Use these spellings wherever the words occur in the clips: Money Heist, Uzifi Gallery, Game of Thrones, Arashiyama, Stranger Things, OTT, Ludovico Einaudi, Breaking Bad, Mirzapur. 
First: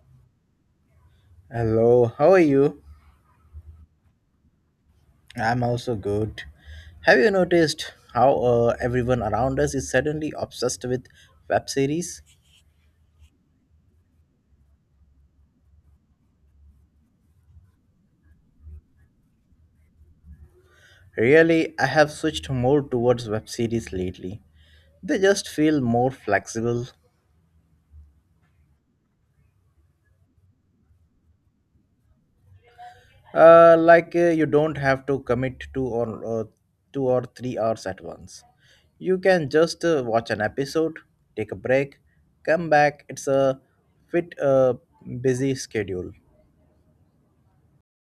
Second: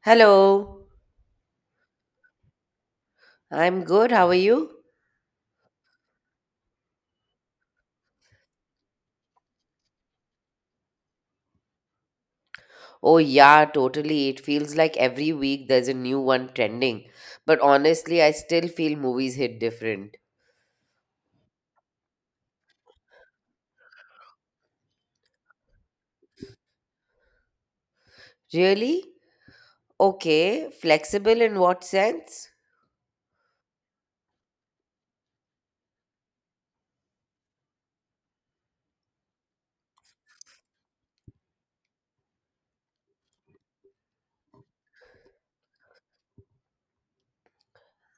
Hello, Hello, how are you? I'm good. How are you? I'm also good. Have you noticed how everyone around us is suddenly obsessed with web series? Oh, yeah, totally. It feels like every week there's a new one trending. But honestly, I still feel movies hit different. Really, I have switched more towards web series lately. They just feel more flexible. Really? Okay, flexible in what sense? Like you don't have to commit to or 2 or 3 hours at once. You can just watch an episode, take a break, come back. It's a fit busy schedule.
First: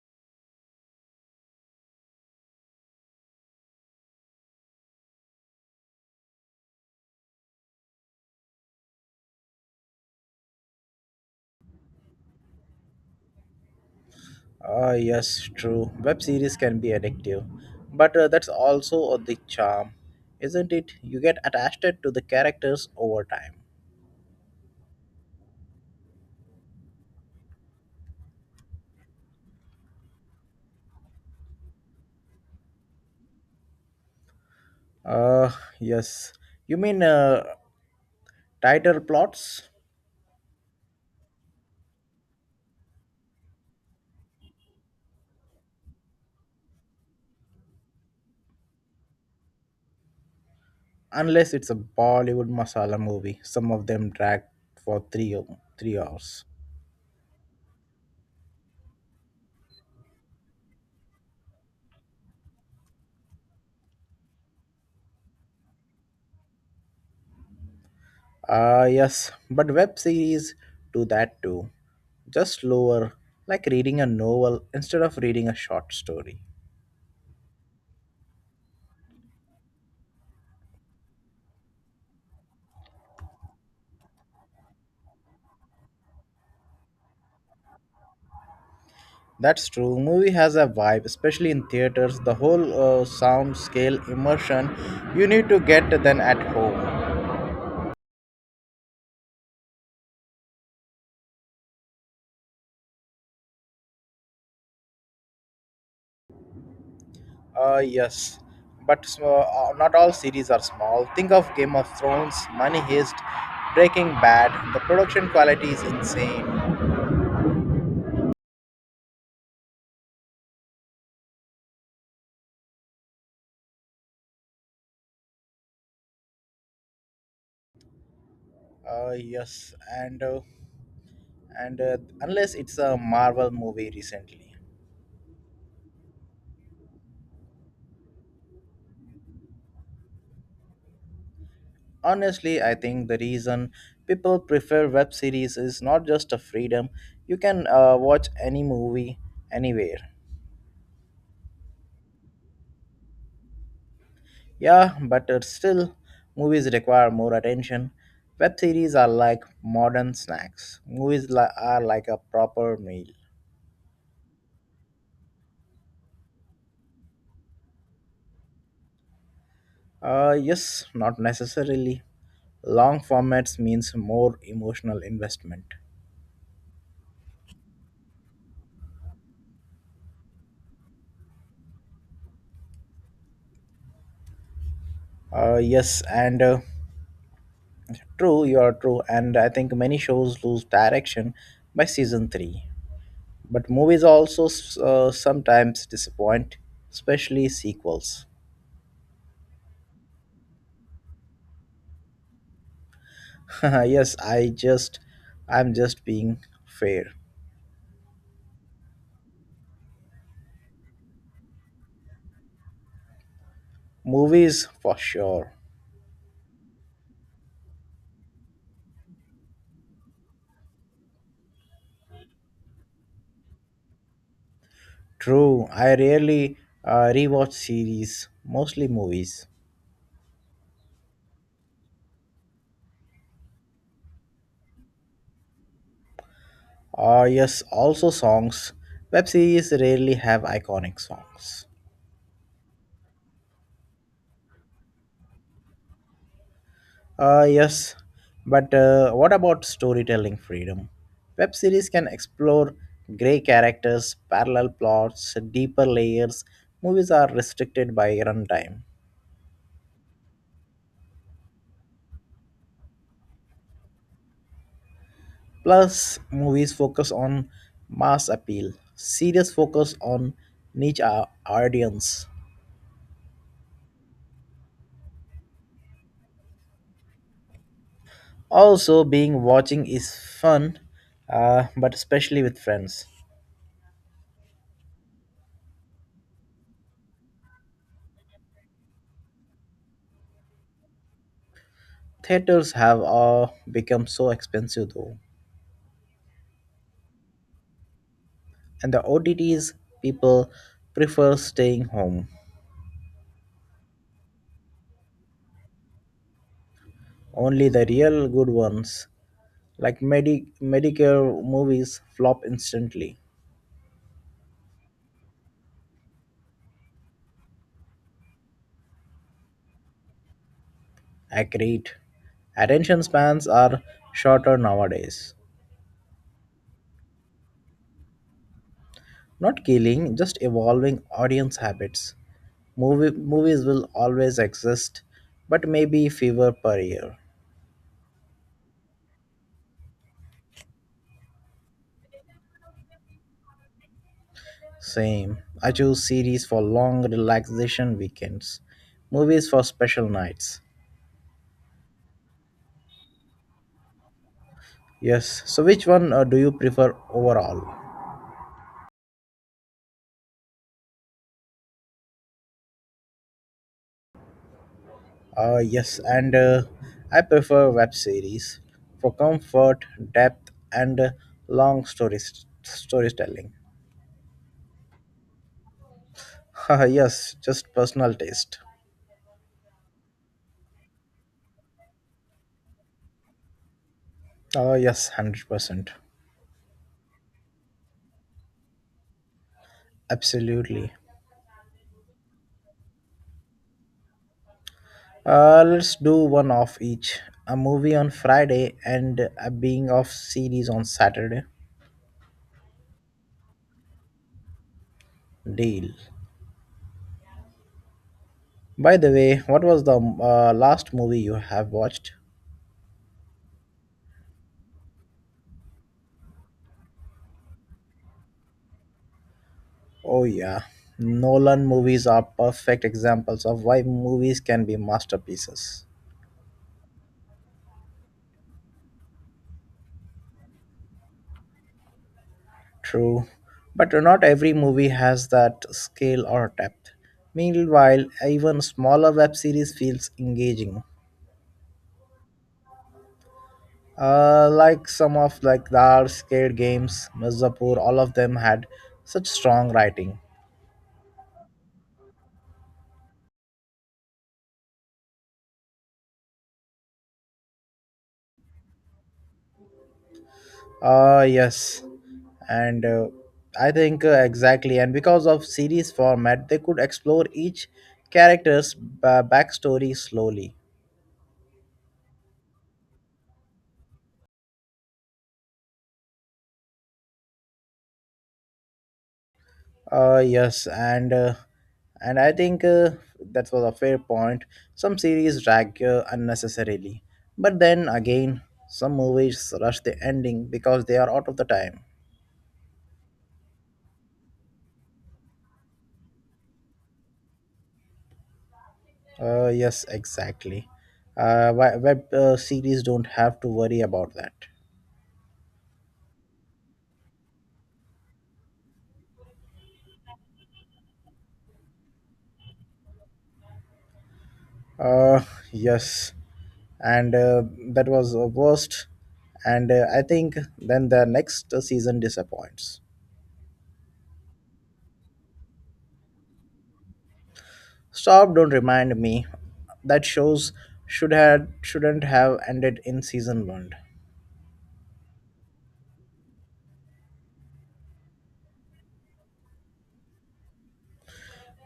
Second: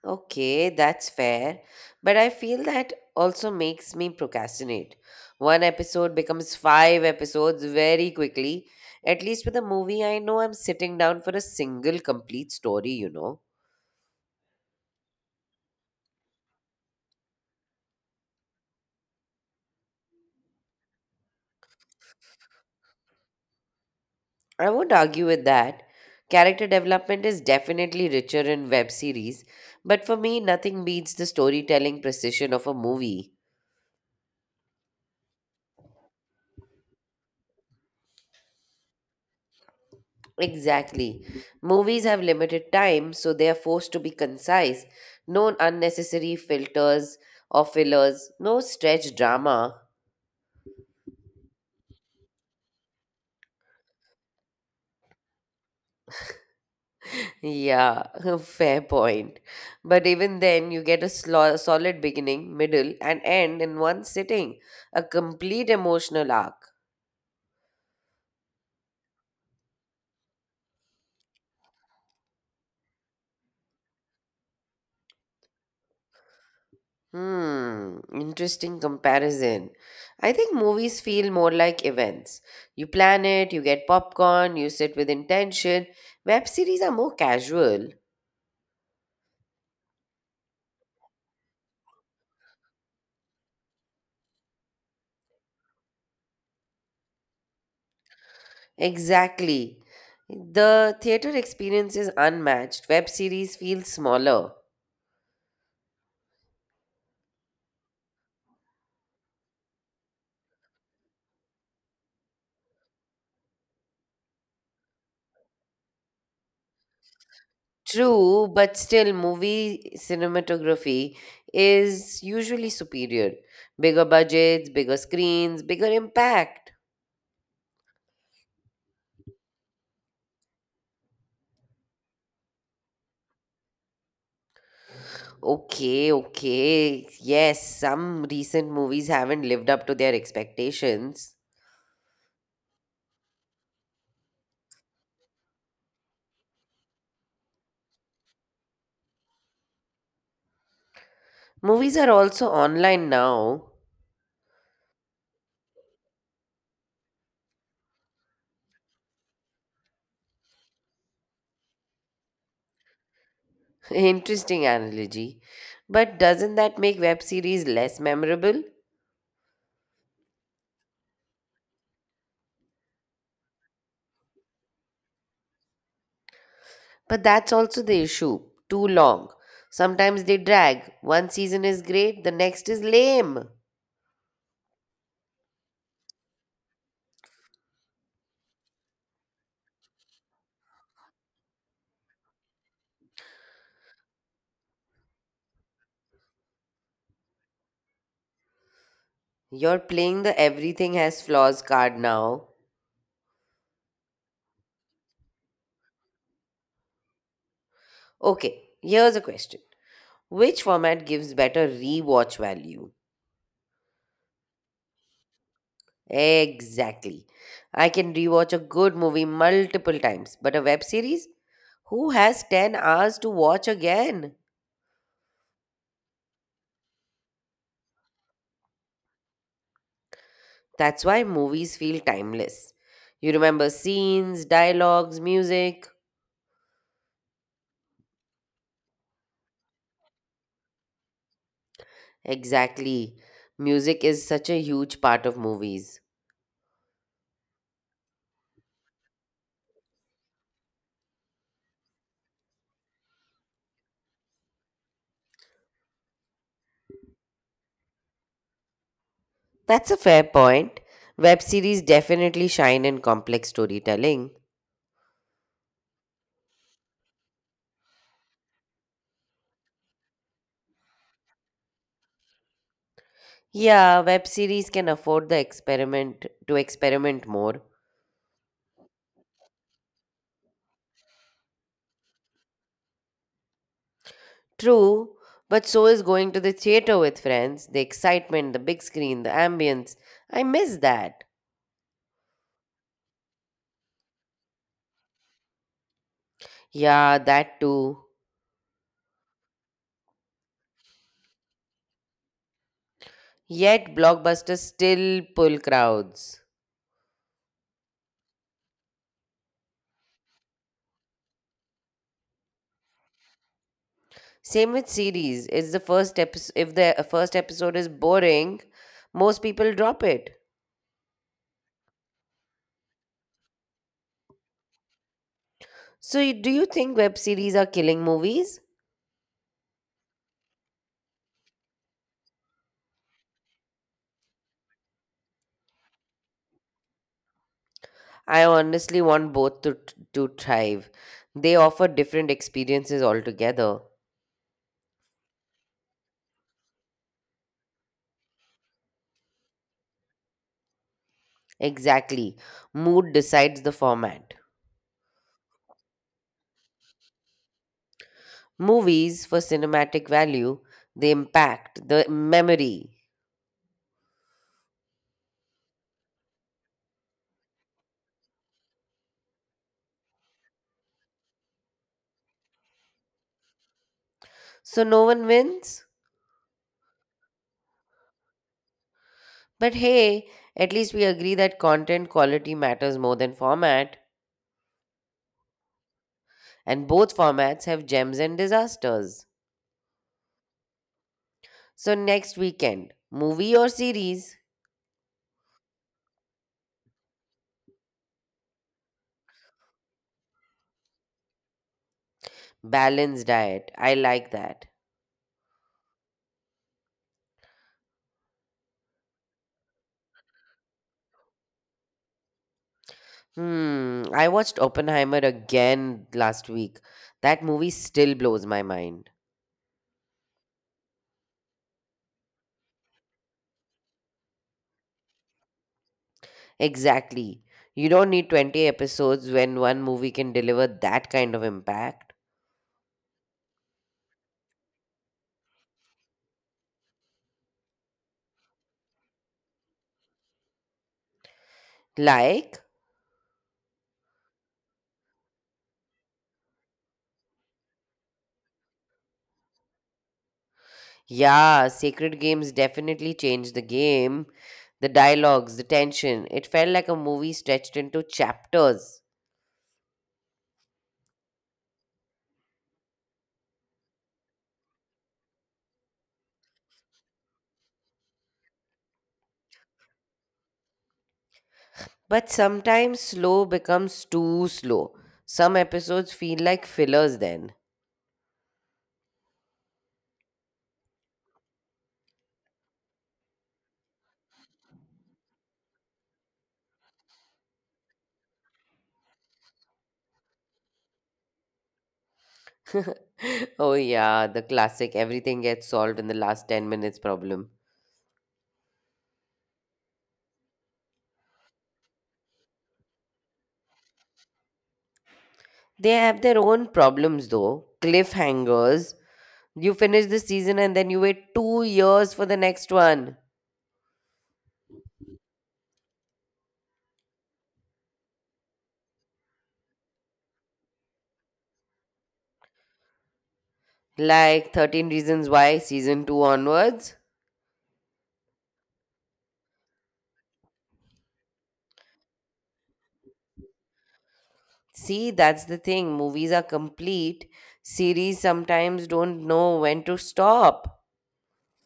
Okay, that's fair. But I feel that also makes me procrastinate. One episode becomes five episodes very quickly. At least with a movie, I know I'm sitting down for a single complete story, you know. Ah, yes, true. Web series can be addictive, but that's also the charm, isn't it? You get attached to the characters over time. I would argue with that. Character development is definitely richer in web series, but for me, nothing beats the storytelling precision of a movie. Uh, yes. You mean tighter plots? Exactly. Movies have limited time, so they are forced to be concise. No unnecessary filters or fillers, no stretch drama. Unless it's a Bollywood masala movie, some of them drag for 3 hours. Yeah, fair point. But even then, you get a solid beginning, middle, and end in one sitting. A complete emotional arc. Ah, yes, but web series do that too. Just slower, like reading a novel instead of reading a short story. Hmm, interesting comparison. I think movies feel more like events. You plan it, you get popcorn, you sit with intention. Web series are more casual. That's true. Movie has a vibe, especially in theaters. The whole sound, scale, immersion you need to get than at home. Exactly. The theater experience is unmatched. Web series feel smaller. Uh, yes, but not all series are small. Think of Game of Thrones, Money Heist, Breaking Bad. The production quality is insane. True, but still, movie cinematography is usually superior. Bigger budgets, bigger screens, bigger impact. Uh, yes, and uh, and unless it's a Marvel movie recently. Okay, okay. Yes, some recent movies haven't lived up to their expectations. Honestly, I think the reason people prefer web series is not just a freedom. You can watch any movie anywhere. Movies are also online now. Yeah, but still, movies require more attention. Web series are like modern snacks. Movies are like a proper meal. Interesting analogy. But doesn't that make web series less memorable? Yes, not necessarily. Long formats means more emotional investment. But that's also the issue. Too long. Sometimes they drag. One season is great, the next is lame. Yes, and true, you are true. And I think many shows lose direction by season 3. But movies also sometimes disappoint, especially sequels. You're playing the everything has flaws card now. yes, I'm just being fair. Okay, here's a question. Which format gives better rewatch value? Movies for sure. Exactly. I can rewatch a good movie multiple times, but a web series? Who has 10 hours to watch again? True, I rarely rewatch series, mostly movies. That's why movies feel timeless. You remember scenes, dialogues, music. Yes, also songs. Web series rarely have iconic songs. Exactly. Music is such a huge part of movies. Uh, yes, but what about storytelling freedom? Web series can explore grey characters, parallel plots, deeper layers. Movies are restricted by runtime. That's a fair point. Web series definitely shine in complex storytelling. Plus, movies focus on mass appeal, series focus on audience. Yeah, web series can afford the experiment to experiment more. Also, being watching is fun, but especially with friends. True, but so is going to the theater with friends. The excitement, the big screen, the ambience. I miss that. Theaters have become so expensive though. Yeah, that too. And the OTTs people prefer staying home. Yet blockbusters still pull crowds. Only the real good ones, like Medicare movies, flop instantly. Same with series. It's the first episode. If the first episode is boring, most people drop it. Agreed. Attention spans are shorter nowadays. So, do you think web series are killing movies? Not killing, just evolving audience habits. Movies will always exist, but maybe fewer per year. I honestly want both to thrive. They offer different experiences altogether. Same. I choose series for long relaxation weekends, movies for special nights. Exactly. Mood decides the format. Yes. So, which one do you prefer overall? Movies for cinematic value, the impact, the memory. Yes, and I prefer web series for comfort, depth, and long story storytelling. So no one wins? Haha, yes, just personal taste. But hey, at least we agree that content quality matters more than format, Yes, 100%. and both formats have gems and disasters. Absolutely. So next weekend, movie or series? Let's do one of each. A movie on Friday and a being of series on Saturday. Balanced diet. I like that. Deal. By the way, what was the last movie you have watched? Hmm, I watched Oppenheimer again last week. That movie still blows my mind. Oh, yeah. Nolan movies are perfect examples of why movies can be masterpieces. Exactly. You don't need 20 episodes when one movie can deliver that kind of impact. True, but not every movie has that scale or depth. Meanwhile, even smaller web series feels engaging. Like, Like some of the scared games, Mirzapur, all of them had such strong writing. yeah, Sacred Games definitely changed the game. The dialogues, the tension, it felt like a movie stretched into chapters. Ah, yes. And I think exactly. And because of series format, they could explore each backstory slowly. But sometimes slow becomes too slow. Some episodes feel like fillers then. Ah, yes. And I think That was a fair point. Some series drag unnecessarily. But then again, some movies rush the ending because they are out of the time. Oh, yeah, the classic everything gets solved in the last 10 minutes problem. Yes, exactly. Web series don't have to worry about that. They have their own problems though. Cliffhangers, you finish the season and then you wait 2 years for the next one. Uh, yes, and That was the worst. And I think then the next season disappoints. Like 13 Reasons Why, season 2 onwards. Stop! Don't remind me. That shows shouldn't have ended in season one. See, that's the thing. Movies are complete. Series sometimes don't know when to stop.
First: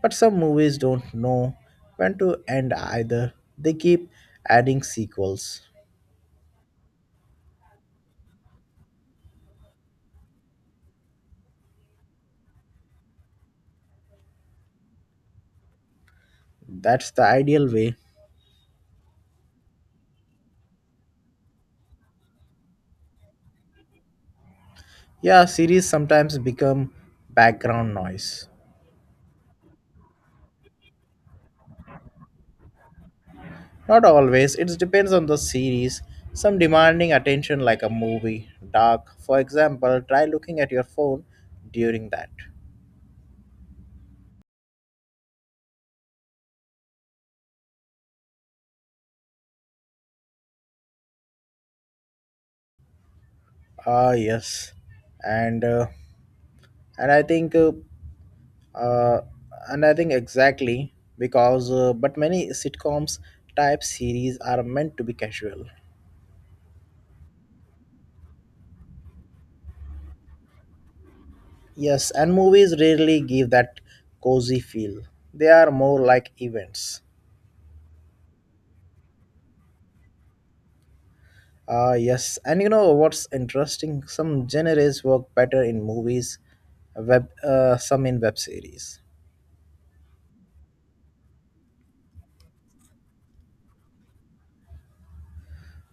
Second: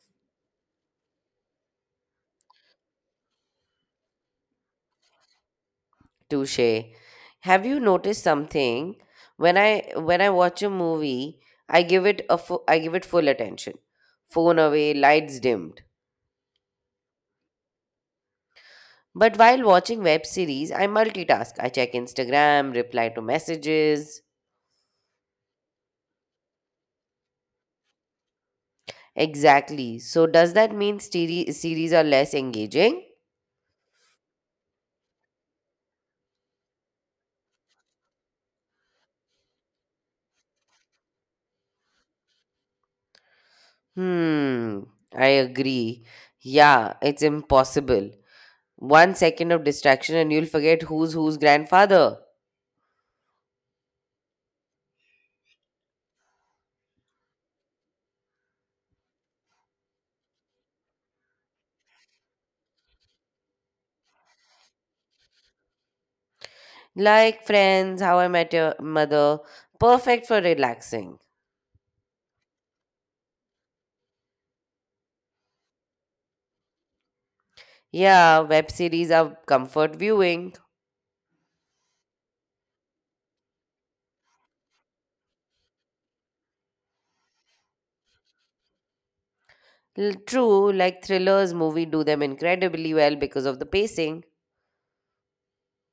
But some movies don't know when to end either. They keep adding sequels. Touche. Have you noticed something? When I watch a movie, I give it full attention. Phone away, lights dimmed. That's the ideal way. But while watching web series, I multitask. I check Instagram, reply to messages. Yeah, series sometimes become background noise. Exactly. So does that mean series are less engaging? Not always, it depends on the series. Some demanding attention, like a movie, dark. For example, try looking at your phone during that. Hmm, I agree. Yeah, it's impossible. 1 second of distraction and you'll forget who's whose grandfather. Ah, yes, and uh, and I think uh, uh, and I think exactly because but many sitcoms type series are meant to be casual. Like Friends, How I Met Your Mother, perfect for relaxing. Yes, and movies rarely give that cozy feel. They are more like events. Yeah, web series are comfort viewing. Ah, yes. And you know what's interesting? Some genres work better in movies, some in web series. True, like thrillers, movie do them incredibly well because of the pacing.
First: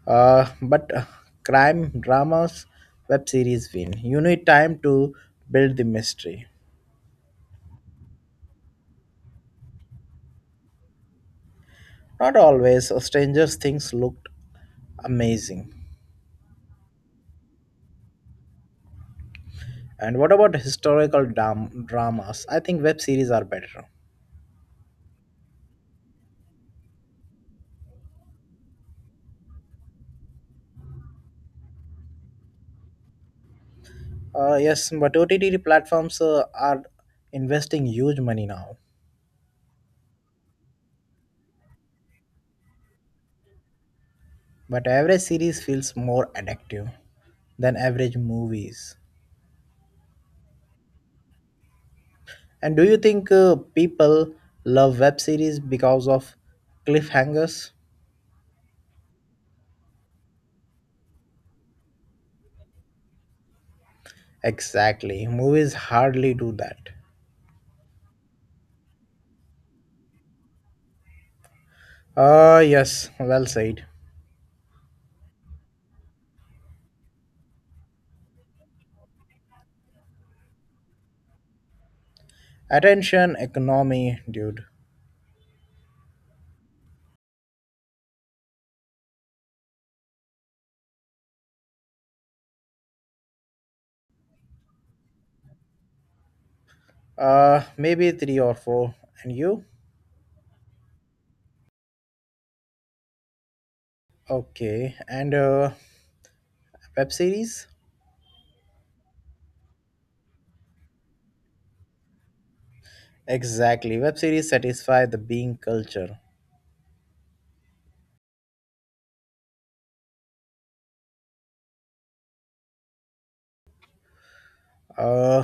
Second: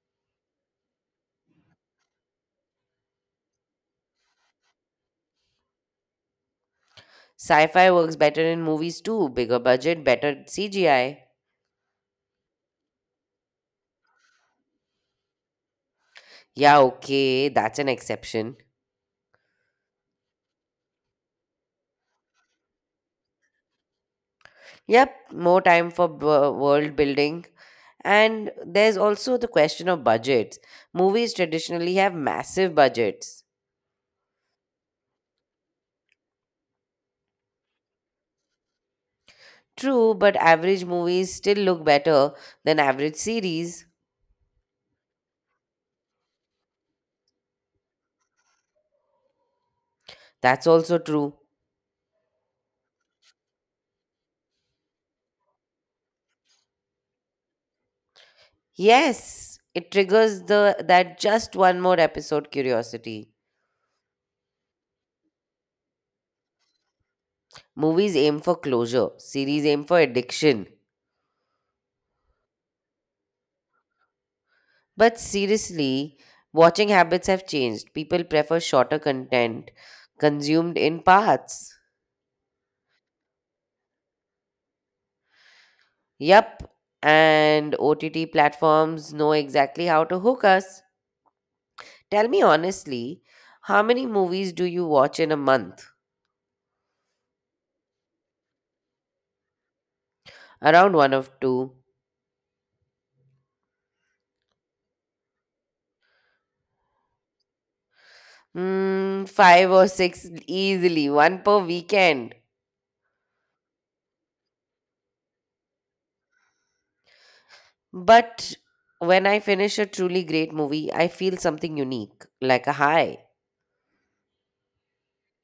But crime dramas, web series win. You need time to build the mystery. Sci-fi works better in movies too, bigger budget, better CGI. Not always. Stranger Things looked amazing. Yeah, okay, that's an exception. And what about dramas? I think web series are better. Yep, more time for world building. And there's also the question of budgets. Movies traditionally have massive budgets. Yes, but OTT platforms are investing huge money now. True, but average movies still look better than average series. But average series feels more addictive than average movies. That's also true. And do you think people love web series because of cliffhangers? Yes, it triggers the that just one more episode curiosity. Exactly, movies hardly do that. Movies aim for closure, series aim for addiction. Ah, yes, well said. But seriously, watching habits have changed. People prefer shorter content consumed in parts. Attention economy, dude. Yup, and OTT platforms know exactly how to hook us. Tell me honestly, how many movies do you watch in a month? Maybe three or four. And you? Around one of two. Okay, and web series? Hmm, five or six easily, one per weekend. Exactly, web series satisfy the being culture. But when I finish a truly great movie, I feel something unique, like a high. Uh,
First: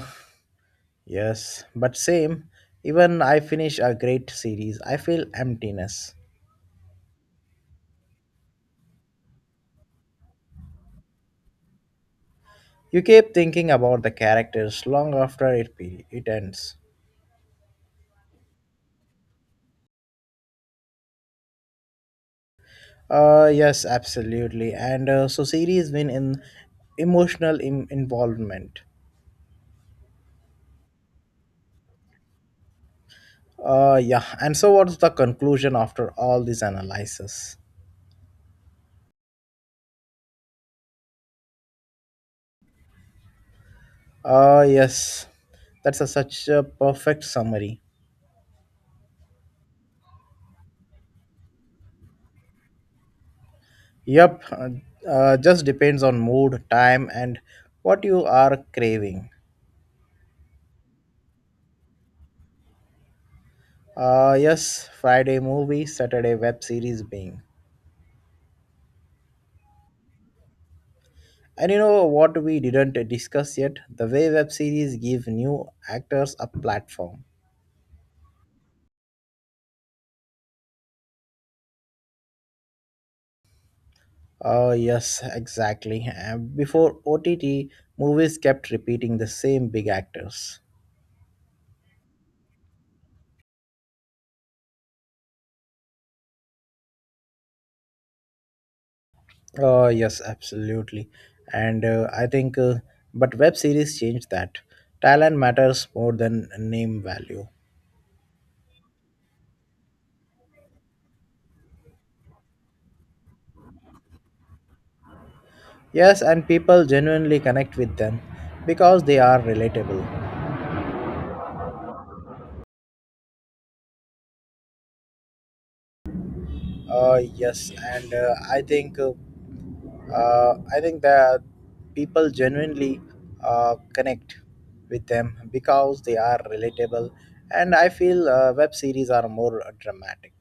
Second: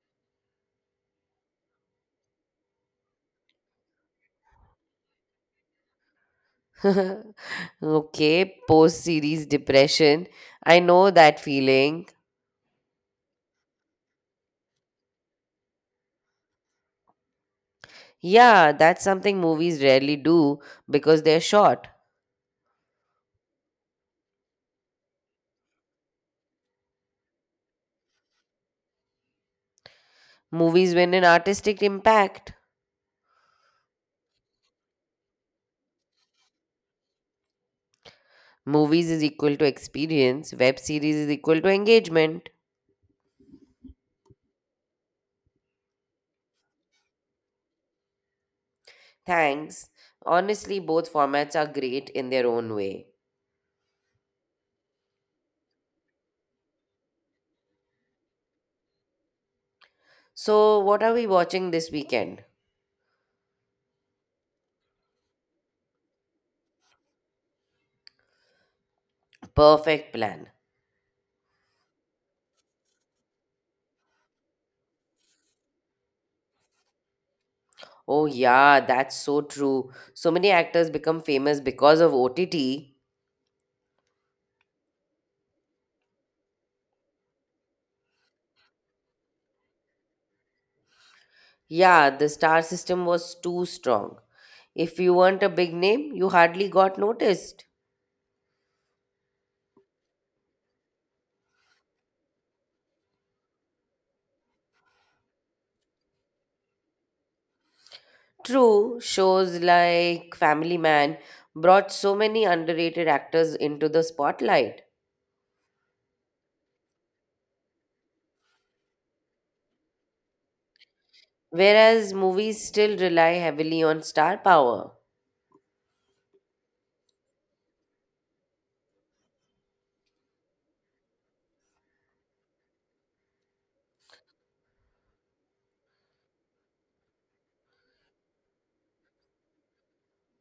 Yes, but same. Even I finish a great series, I feel emptiness. Okay, post series depression. I know that feeling. You keep thinking about the characters long after it ends. Yeah, that's something movies rarely do because they're short. Yes, absolutely. And So series win in emotional involvement. Movies win an artistic impact. Yeah. And so what's the conclusion after all this analysis? Movies is equal to experience, web series is equal to engagement. Yes. Such a perfect summary. Thanks. Honestly, both formats are great in their own way. Yep. Just depends on mood, time and what you are craving. So, what are we watching this weekend? Yes, Friday movie, Saturday web series being. Perfect plan. And you know what we didn't discuss yet? The way web series give new actors a platform. Oh, yeah, that's so true. So many actors become famous because of OTT. Oh, yes, exactly. Before OTT, movies kept repeating the same big actors. Yeah, the star system was too strong. If you weren't a big name, you hardly got noticed. Oh, yes, absolutely. And uh, I think, uh, but web series changed that. Talent matters more than name value. True, shows like Family Man brought so many underrated actors into the spotlight, Yes, and people genuinely connect with them because they are relatable. whereas movies still rely heavily on star power. Yes, and I think that people genuinely connect with them because they are relatable, and I feel web series are more dramatic.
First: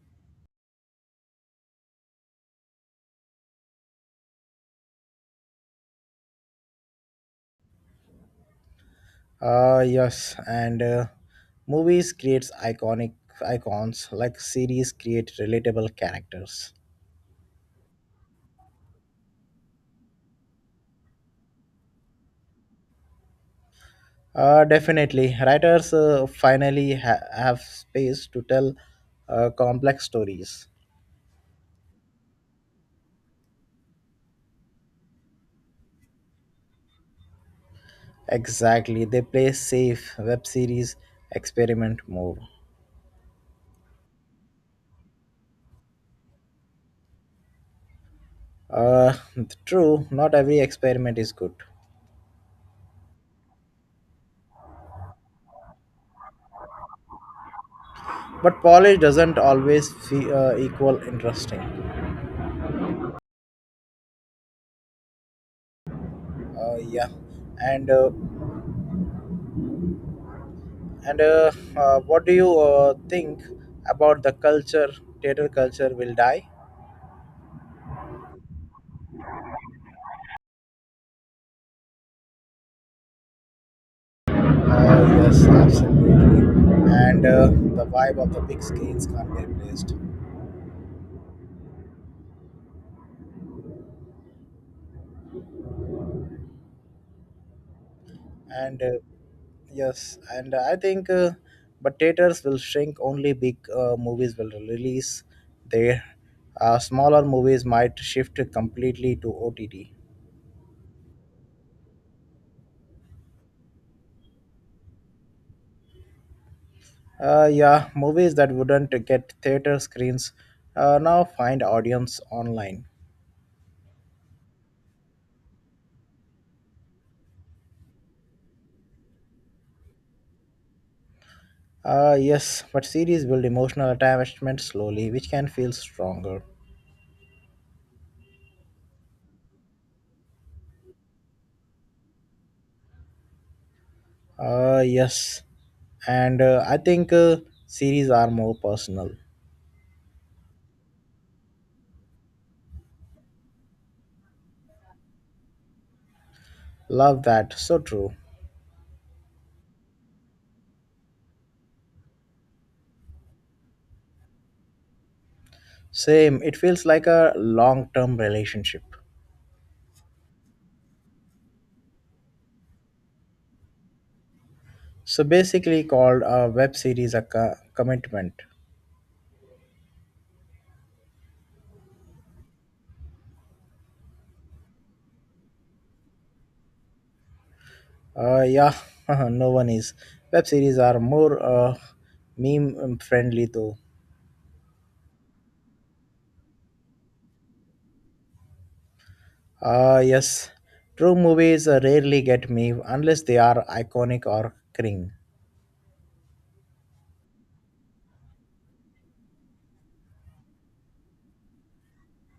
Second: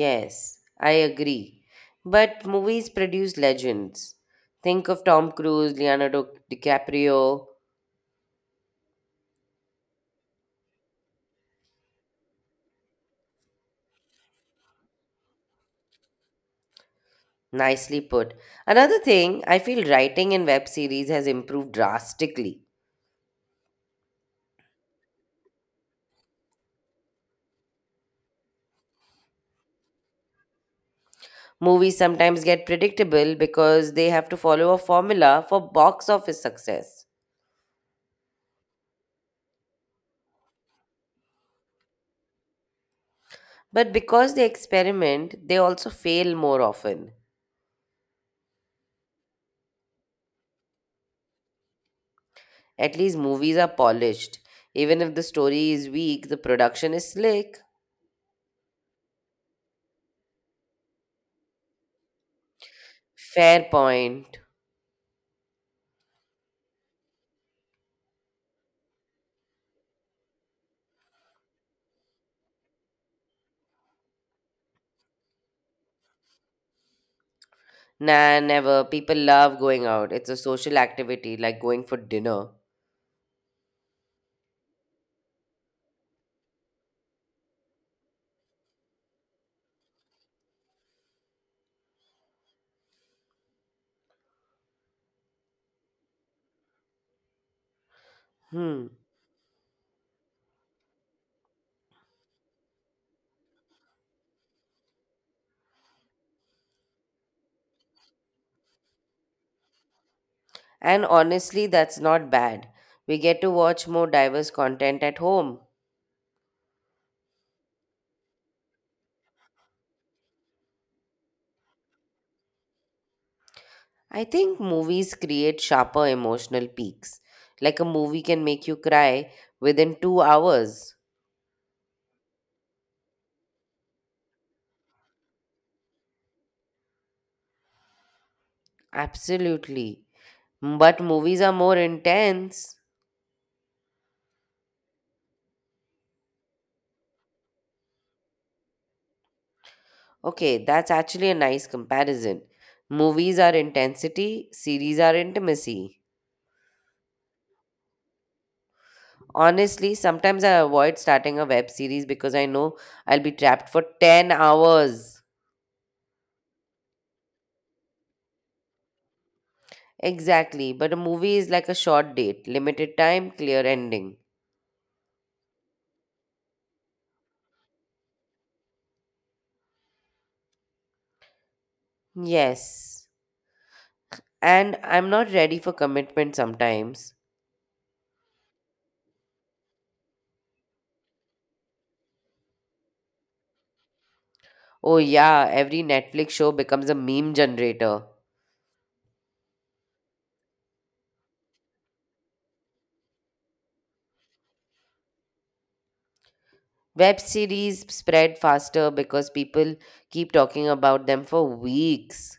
Yes, I agree. But movies produce legends. Think of Tom Cruise, Leonardo DiCaprio. Yes, and movies creates iconic icons like series create relatable characters. Nicely put. Another thing, I feel writing in web series has improved drastically. Definitely, writers uh, finally have space to tell complex stories. Movies sometimes get predictable because they have to follow a formula for box office success. Exactly, they play safe web series experiment mode. But because they experiment, they also fail more often. Uh, true, not every experiment is good, At least movies are polished. Even if the story is weak, the production is slick. but polish doesn't always equal interesting. Fair point. Yeah, and uh, and What do you think about the culture? Theater culture will die. Nah, never. People love going out. It's a social activity like going for dinner. Yes, absolutely, and the vibe of the big screens can't be replaced. And Hmm. Yes and I think But theaters will shrink, only big movies will release there. Smaller movies might shift completely to OTT. And honestly, that's not bad. We get to watch more diverse content at home. Yeah, movies that wouldn't get theater screens now find audience online. I think movies create sharper emotional peaks. Like a movie can make you cry within 2 hours. Yes, but series build emotional attachment slowly which can feel stronger. Absolutely. But movies are more intense. Yes and I think Series are more personal. Okay, that's actually a nice comparison. Movies are intensity, series are intimacy. Love that, so true. Honestly, sometimes I avoid starting a web series because I know I'll be trapped for 10 hours. Same, it feels like a long term relationship. Exactly, but a movie is like a short date, limited time, clear ending. So basically, called a web series a commitment. Yes. And I'm not ready for commitment sometimes. Yeah, no one is. Web series are more meme friendly though. Oh, yeah, every Netflix show becomes a meme generator. Ah, yes. True movies rarely get meme unless they are iconic or cring. Web series spread faster because people keep talking about them for weeks.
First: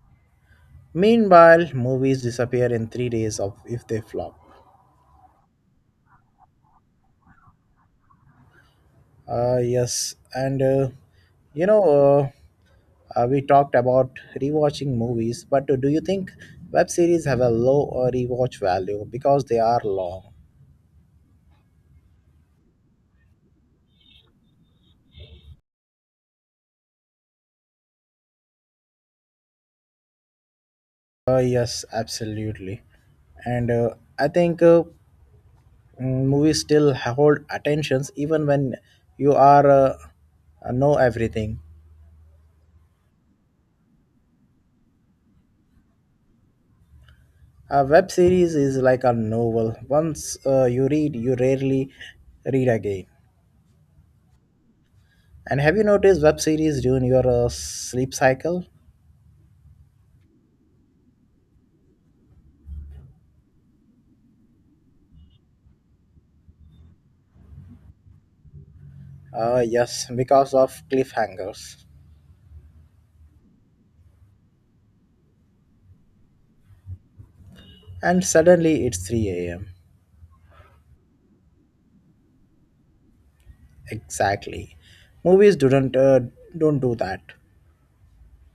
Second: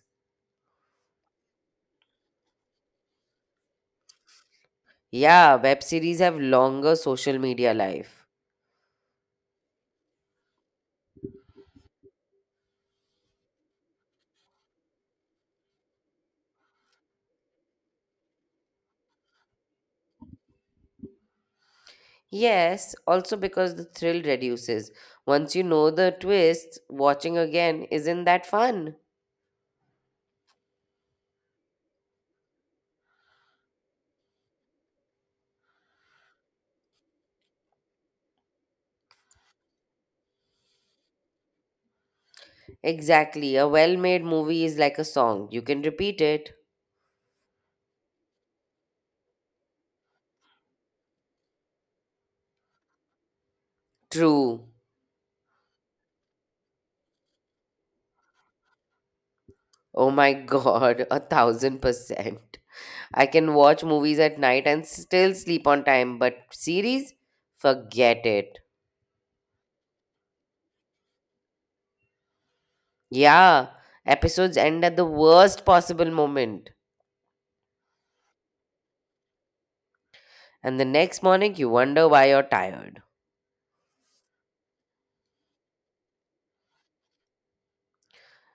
Meanwhile, movies disappear in 3 days of if they flop. Yeah, web series have longer social media life. Ah, yes. And uh, you know, uh, we talked about rewatching movies, but do you think web series have a low rewatch value because they are long? Yes, also because the thrill reduces. Once you know the twist, watching again isn't that fun. Yes, absolutely. And I think mm, movies still hold attentions even when you are know everything. Exactly, a well made movie is like a song, you can repeat it. A web series is like a novel. Once you read, you rarely read again. True. And have you noticed web series during your sleep cycle? Oh my god, a thousand percent. I can watch movies at night and still sleep on time, but series? Forget it. Yes, because of cliffhangers. Yeah, episodes end at the worst possible moment, And suddenly it's 3 a.m. and the next morning you wonder why you're tired. Exactly. Movies don't do that.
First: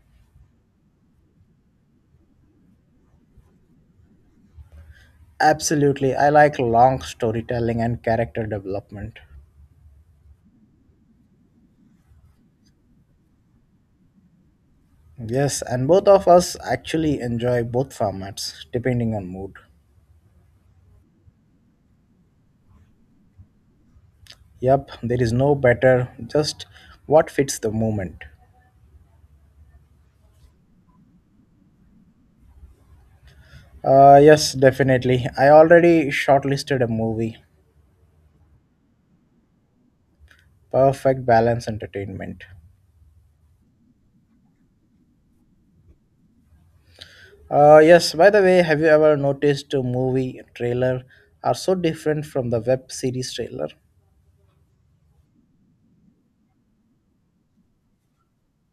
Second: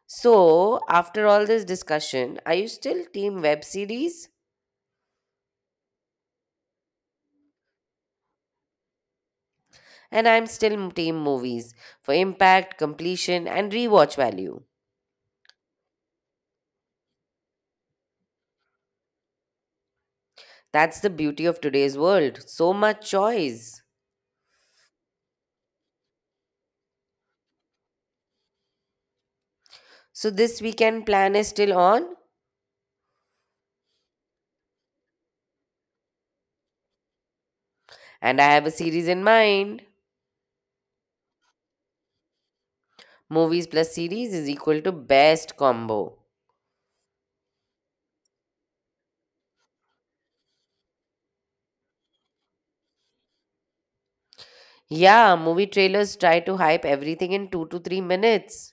So, after all this discussion, are you still team web series? Absolutely. I like long storytelling and character development. And I'm still team movies for impact, completion, and rewatch value. Yes, and both of us actually enjoy both formats depending on mood. That's the beauty of today's world. So much choice. Yep, there is no better, just what fits the moment. So this weekend plan is still on, Yes, definitely. I already shortlisted a movie. and I have a series in mind. Perfect balance entertainment. Movies plus series is equal to best combo. Yes, by the way, have you ever noticed a movie trailer are so different from the web series trailer? Yeah, movie trailers try to hype everything in 2 to 3 minutes.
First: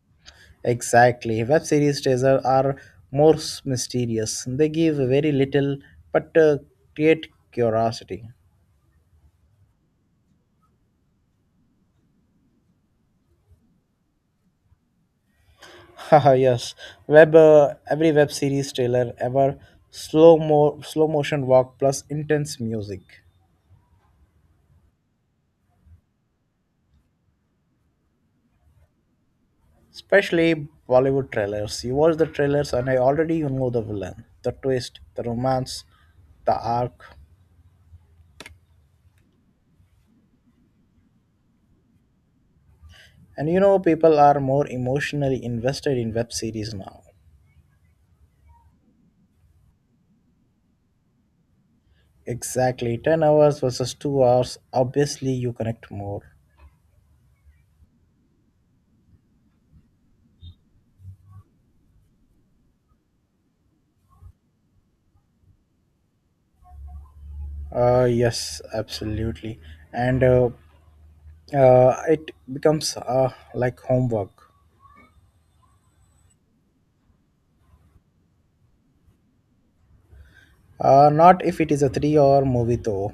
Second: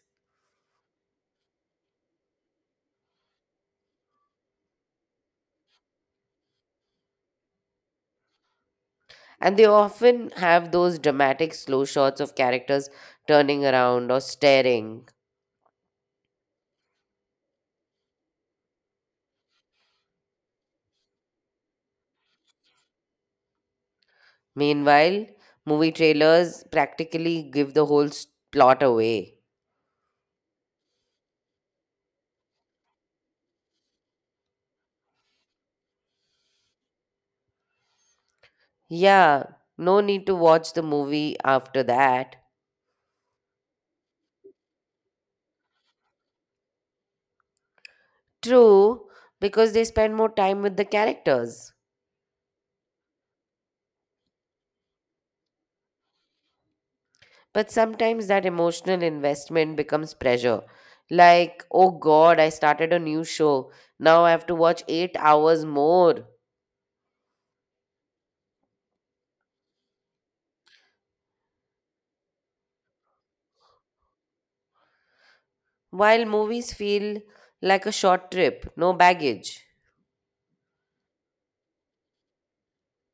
Exactly. Web series trailer are mysterious. They give very little but create curiosity. And they often have those dramatic slow shots of characters turning around or staring. Haha, yes. Web Every web series trailer ever, slow motion walk plus intense music. Meanwhile, movie trailers practically give the whole plot away. Especially Bollywood trailers. You watch the trailers and I already you know the villain, the twist, the romance, the arc. Yeah, no need to watch the movie after that. And you know, people are more emotionally invested in web series now. True, because they spend more time with the characters. Exactly, 10 hours versus 2 hours. Obviously, you connect more. But sometimes that emotional investment becomes pressure. Like, oh god, I started a new show. Now I have to watch 8 hours more. Yes, absolutely. And it becomes like homework. While movies feel like a short trip, no baggage. Not if it is a 3-hour movie, though.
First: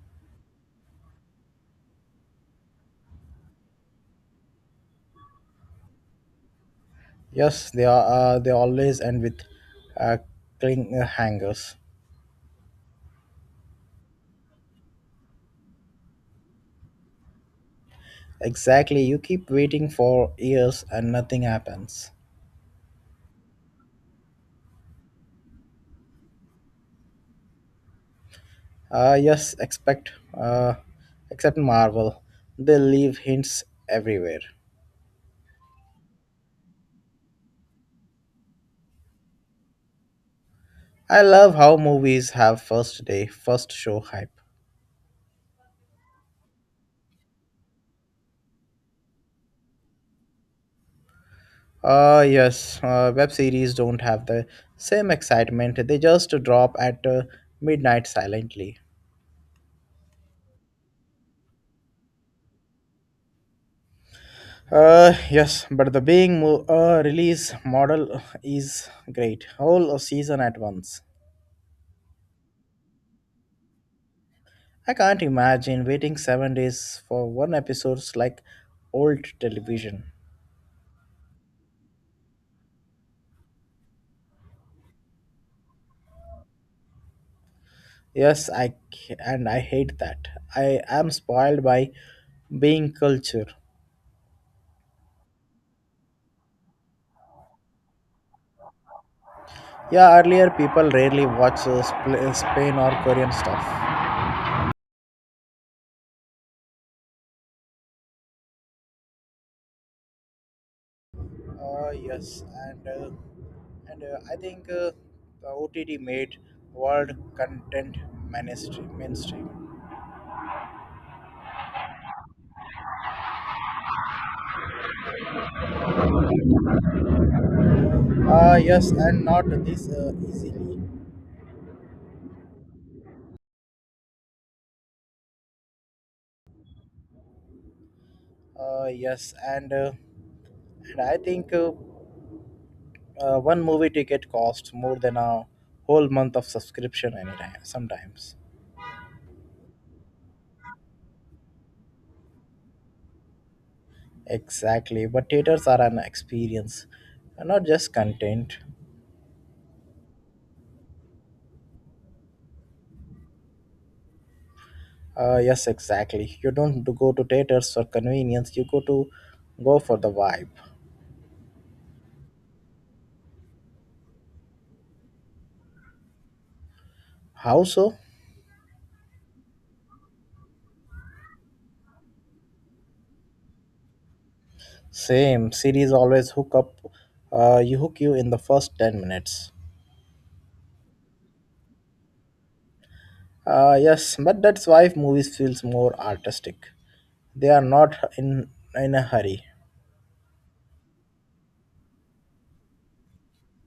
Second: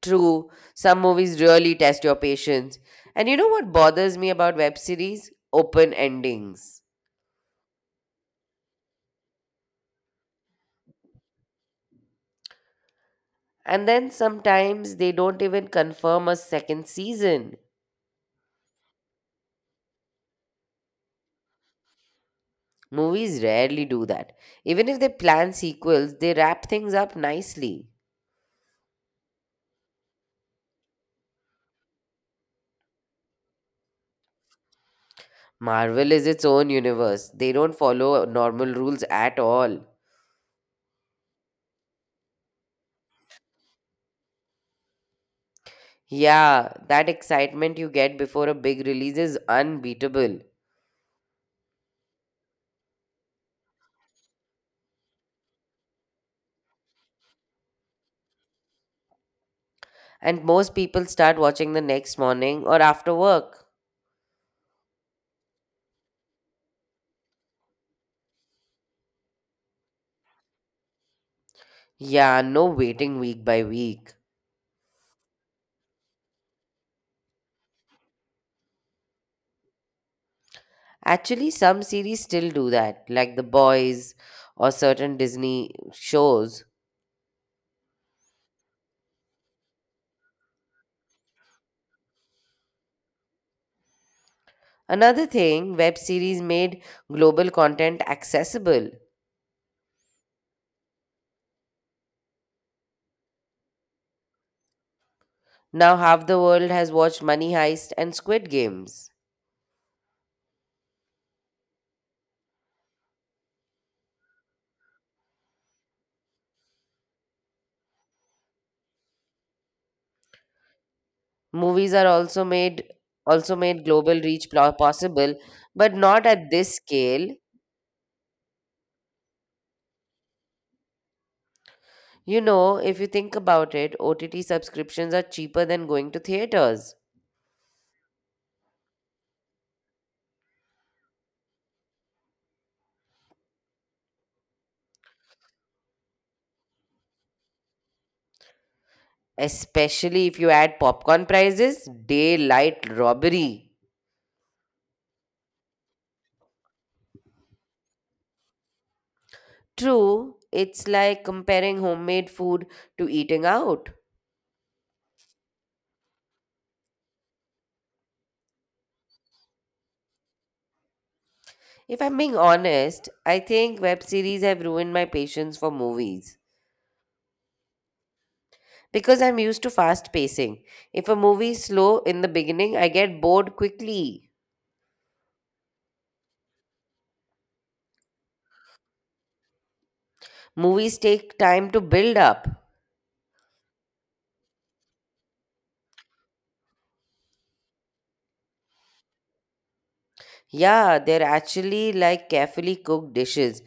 True, some movies really test your patience. And you know what bothers me about web series? Open endings. Yes, they are. They always end with uh, cling hangers. And then sometimes they don't even confirm a second season. Exactly, you keep waiting for years and nothing happens. Movies rarely do that. Even if they plan sequels, they wrap things up nicely. Uh, yes, expect, uh, Except Marvel. They leave hints everywhere. Marvel is its own universe. They don't follow normal rules at all. I love how movies have first day, first show hype. Yeah, that excitement you get before a big release is unbeatable. Yes, web series don't have the same excitement. They just drop at midnight silently. And most people start watching the next morning or after work. Yes, but the being release model is great. Whole season at once. Yeah, no waiting week by week. I can't imagine waiting 7 days for one episode's like old television. Actually, some series still do that, like The Boys or certain Disney shows. Yes, and I hate that. I am spoiled by being culture. Another thing, web series made global content accessible. Yeah, earlier people rarely watch Spain or Korean stuff. Now, half the world has watched Money Heist and Squid Games. Yes, and uh, and I think The OTT made world content mainstream. Movies are also made global reach possible, but not at this scale. Yes, and not this easily. You know, if you think about it, OTT subscriptions are cheaper than going to theaters, Yes, and I think One movie ticket costs more than a whole month of subscription anytime sometimes. especially if you add popcorn prices, daylight robbery. Exactly, but theaters are an experience, and not just content. True, it's like comparing homemade food to eating out. Yes, exactly. You don't go to theaters for convenience. You go to go for the vibe. If I'm being honest, I think web series have ruined my patience for movies. How so? Because I'm used to fast pacing. If a movie is slow in the beginning, I get bored quickly. Same series always hook up. You hook you in the first 10 minutes. Movies take time to build up. Yes, but that's why movies feels more artistic. They are not in in a hurry. Yeah, they're actually like carefully cooked dishes.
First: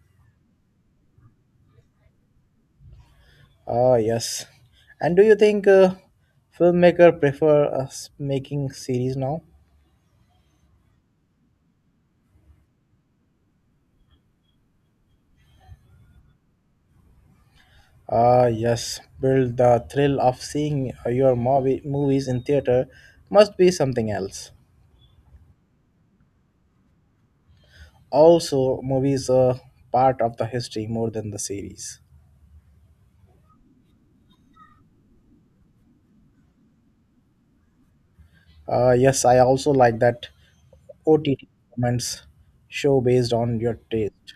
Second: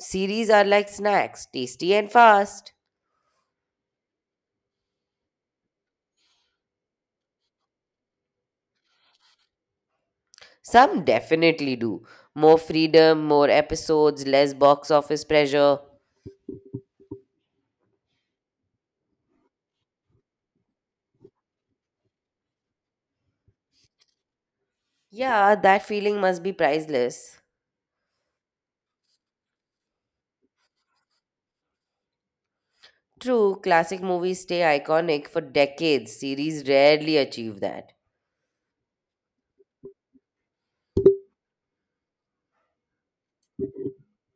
Series are like snacks, tasty and fast. Ah, yes. And do you think filmmaker prefer us making series now? Some definitely do. More freedom, more episodes, less box office pressure. Ah, yes, build the thrill of seeing movies in theater must be something else. Yeah, that feeling must be priceless. Also, movies are part of the history more than the series. True, classic movies stay iconic for decades. Series rarely achieve that. Yes, I also like that OTT comments show based on your taste.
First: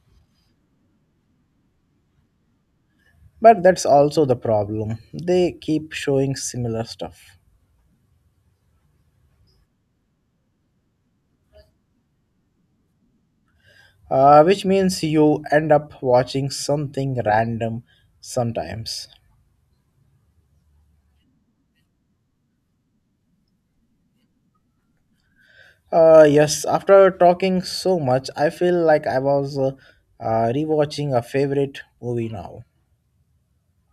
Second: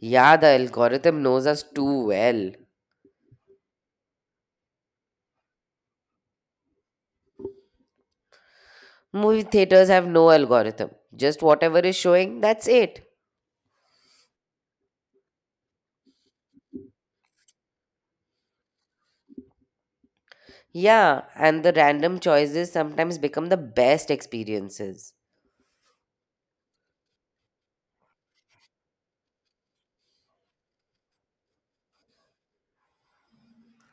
Yeah, the algorithm knows us too well. But that's also the problem. They keep showing similar stuff. Movie theaters have no algorithm, just whatever is showing, that's it. Which means you end up watching something random sometimes. Yeah, and the random choices sometimes become the best experiences. Yes, after talking so much, I feel like I was rewatching a favorite movie now.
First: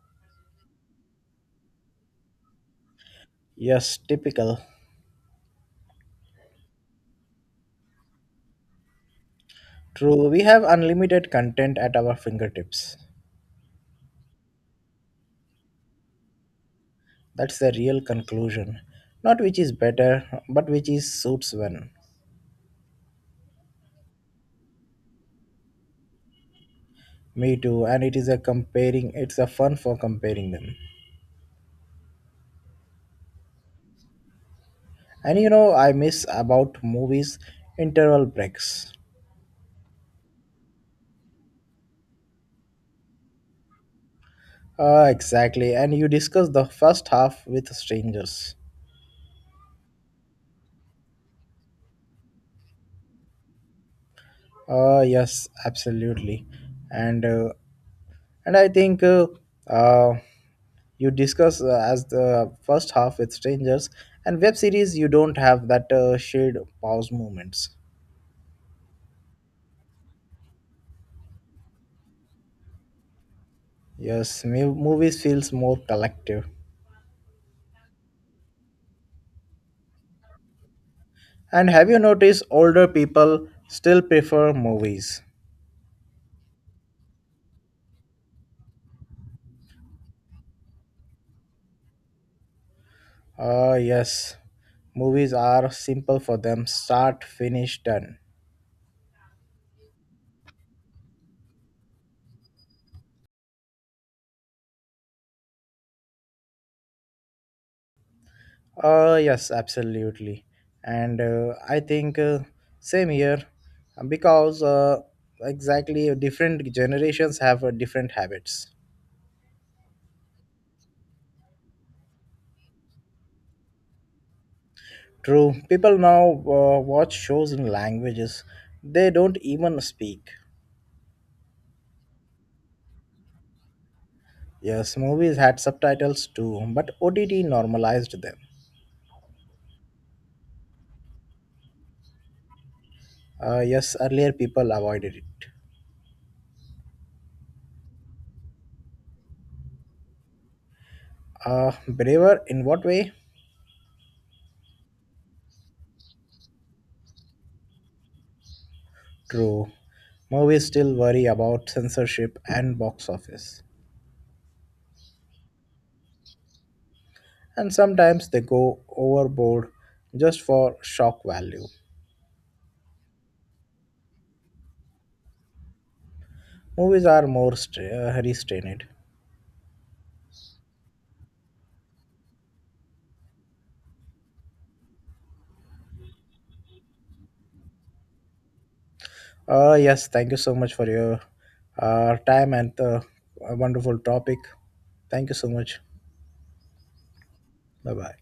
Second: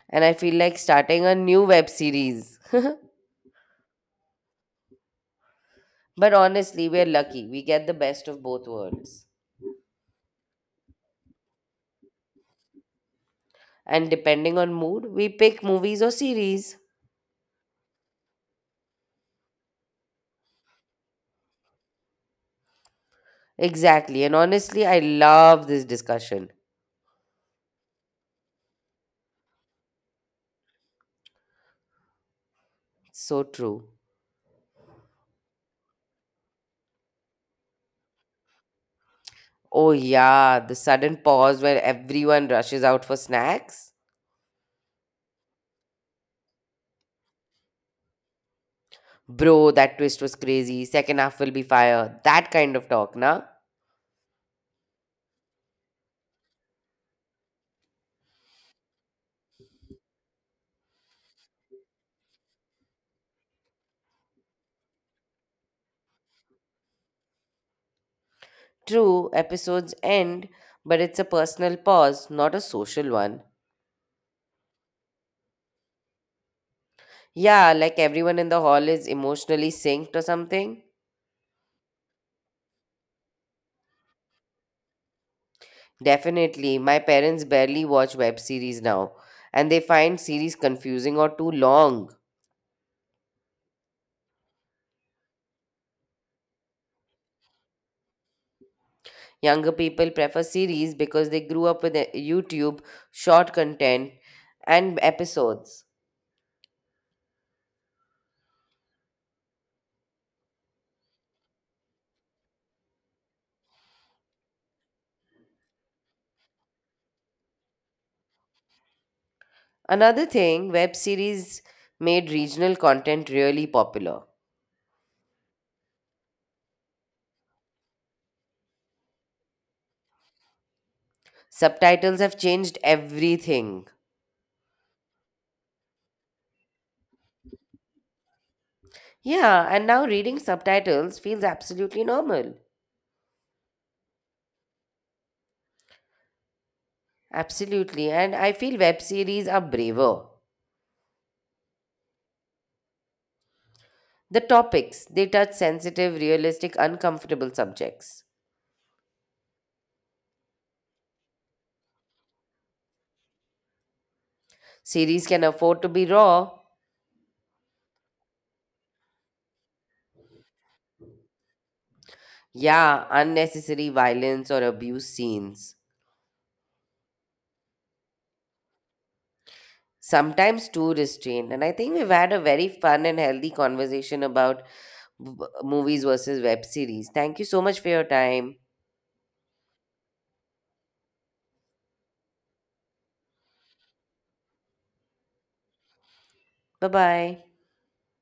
And I feel like starting a new web series. Yes, typical. But honestly, we're lucky. We get the best of both worlds. True, we have unlimited content at our fingertips. And depending on mood, we pick movies or series. That's the real conclusion. Not which is better, but which is suits one. Exactly. And honestly, I love this discussion. Me too, and it is a comparing, it's a fun for comparing them. So true. And you know, I miss about movies interval breaks. Oh, yeah, the sudden pause where everyone rushes out for snacks. Ah, exactly, and you discuss the first half with strangers. Bro, that twist was crazy. Second half will be fire. That kind of talk, nah? Yes, absolutely, and uh, and I think uh, you discuss as the first half with strangers and web series. You don't have that shared pause moments. True, episodes end, but it's a personal pause, not a social one. Yes, movies feels more collective. Yeah, like everyone in the hall is emotionally synced or something. And have you noticed older people still prefer movies? Definitely, my parents barely watch web series now, and they find series confusing or too long. Yes, movies are simple for them. Start, finish, done. Younger people prefer series because they grew up with YouTube, short content, and episodes. Yes, absolutely. And I think same here because Exactly different generations have different habits. Another thing, web series made regional content really popular. True, people now watch shows in languages they don't even speak. Subtitles have changed everything. Yes, movies had subtitles too, but OTT normalized them. Yeah, and now reading subtitles feels absolutely normal. Yes, earlier people avoided it. Absolutely, and I feel web series are braver. Braver in what way? The topics, they touch sensitive, realistic, uncomfortable subjects. True. Movies still worry about censorship and box office. Series can afford to be raw. And sometimes they go overboard just for shock value. Yeah, unnecessary violence or abuse scenes. Movies are more restrained. Sometimes too restrained. And I think we've had a very fun and healthy conversation about movies versus web series. Thank you so much for your time. Yes, thank you so much for your time and the wonderful topic. Thank you so much. Bye bye. Bye bye.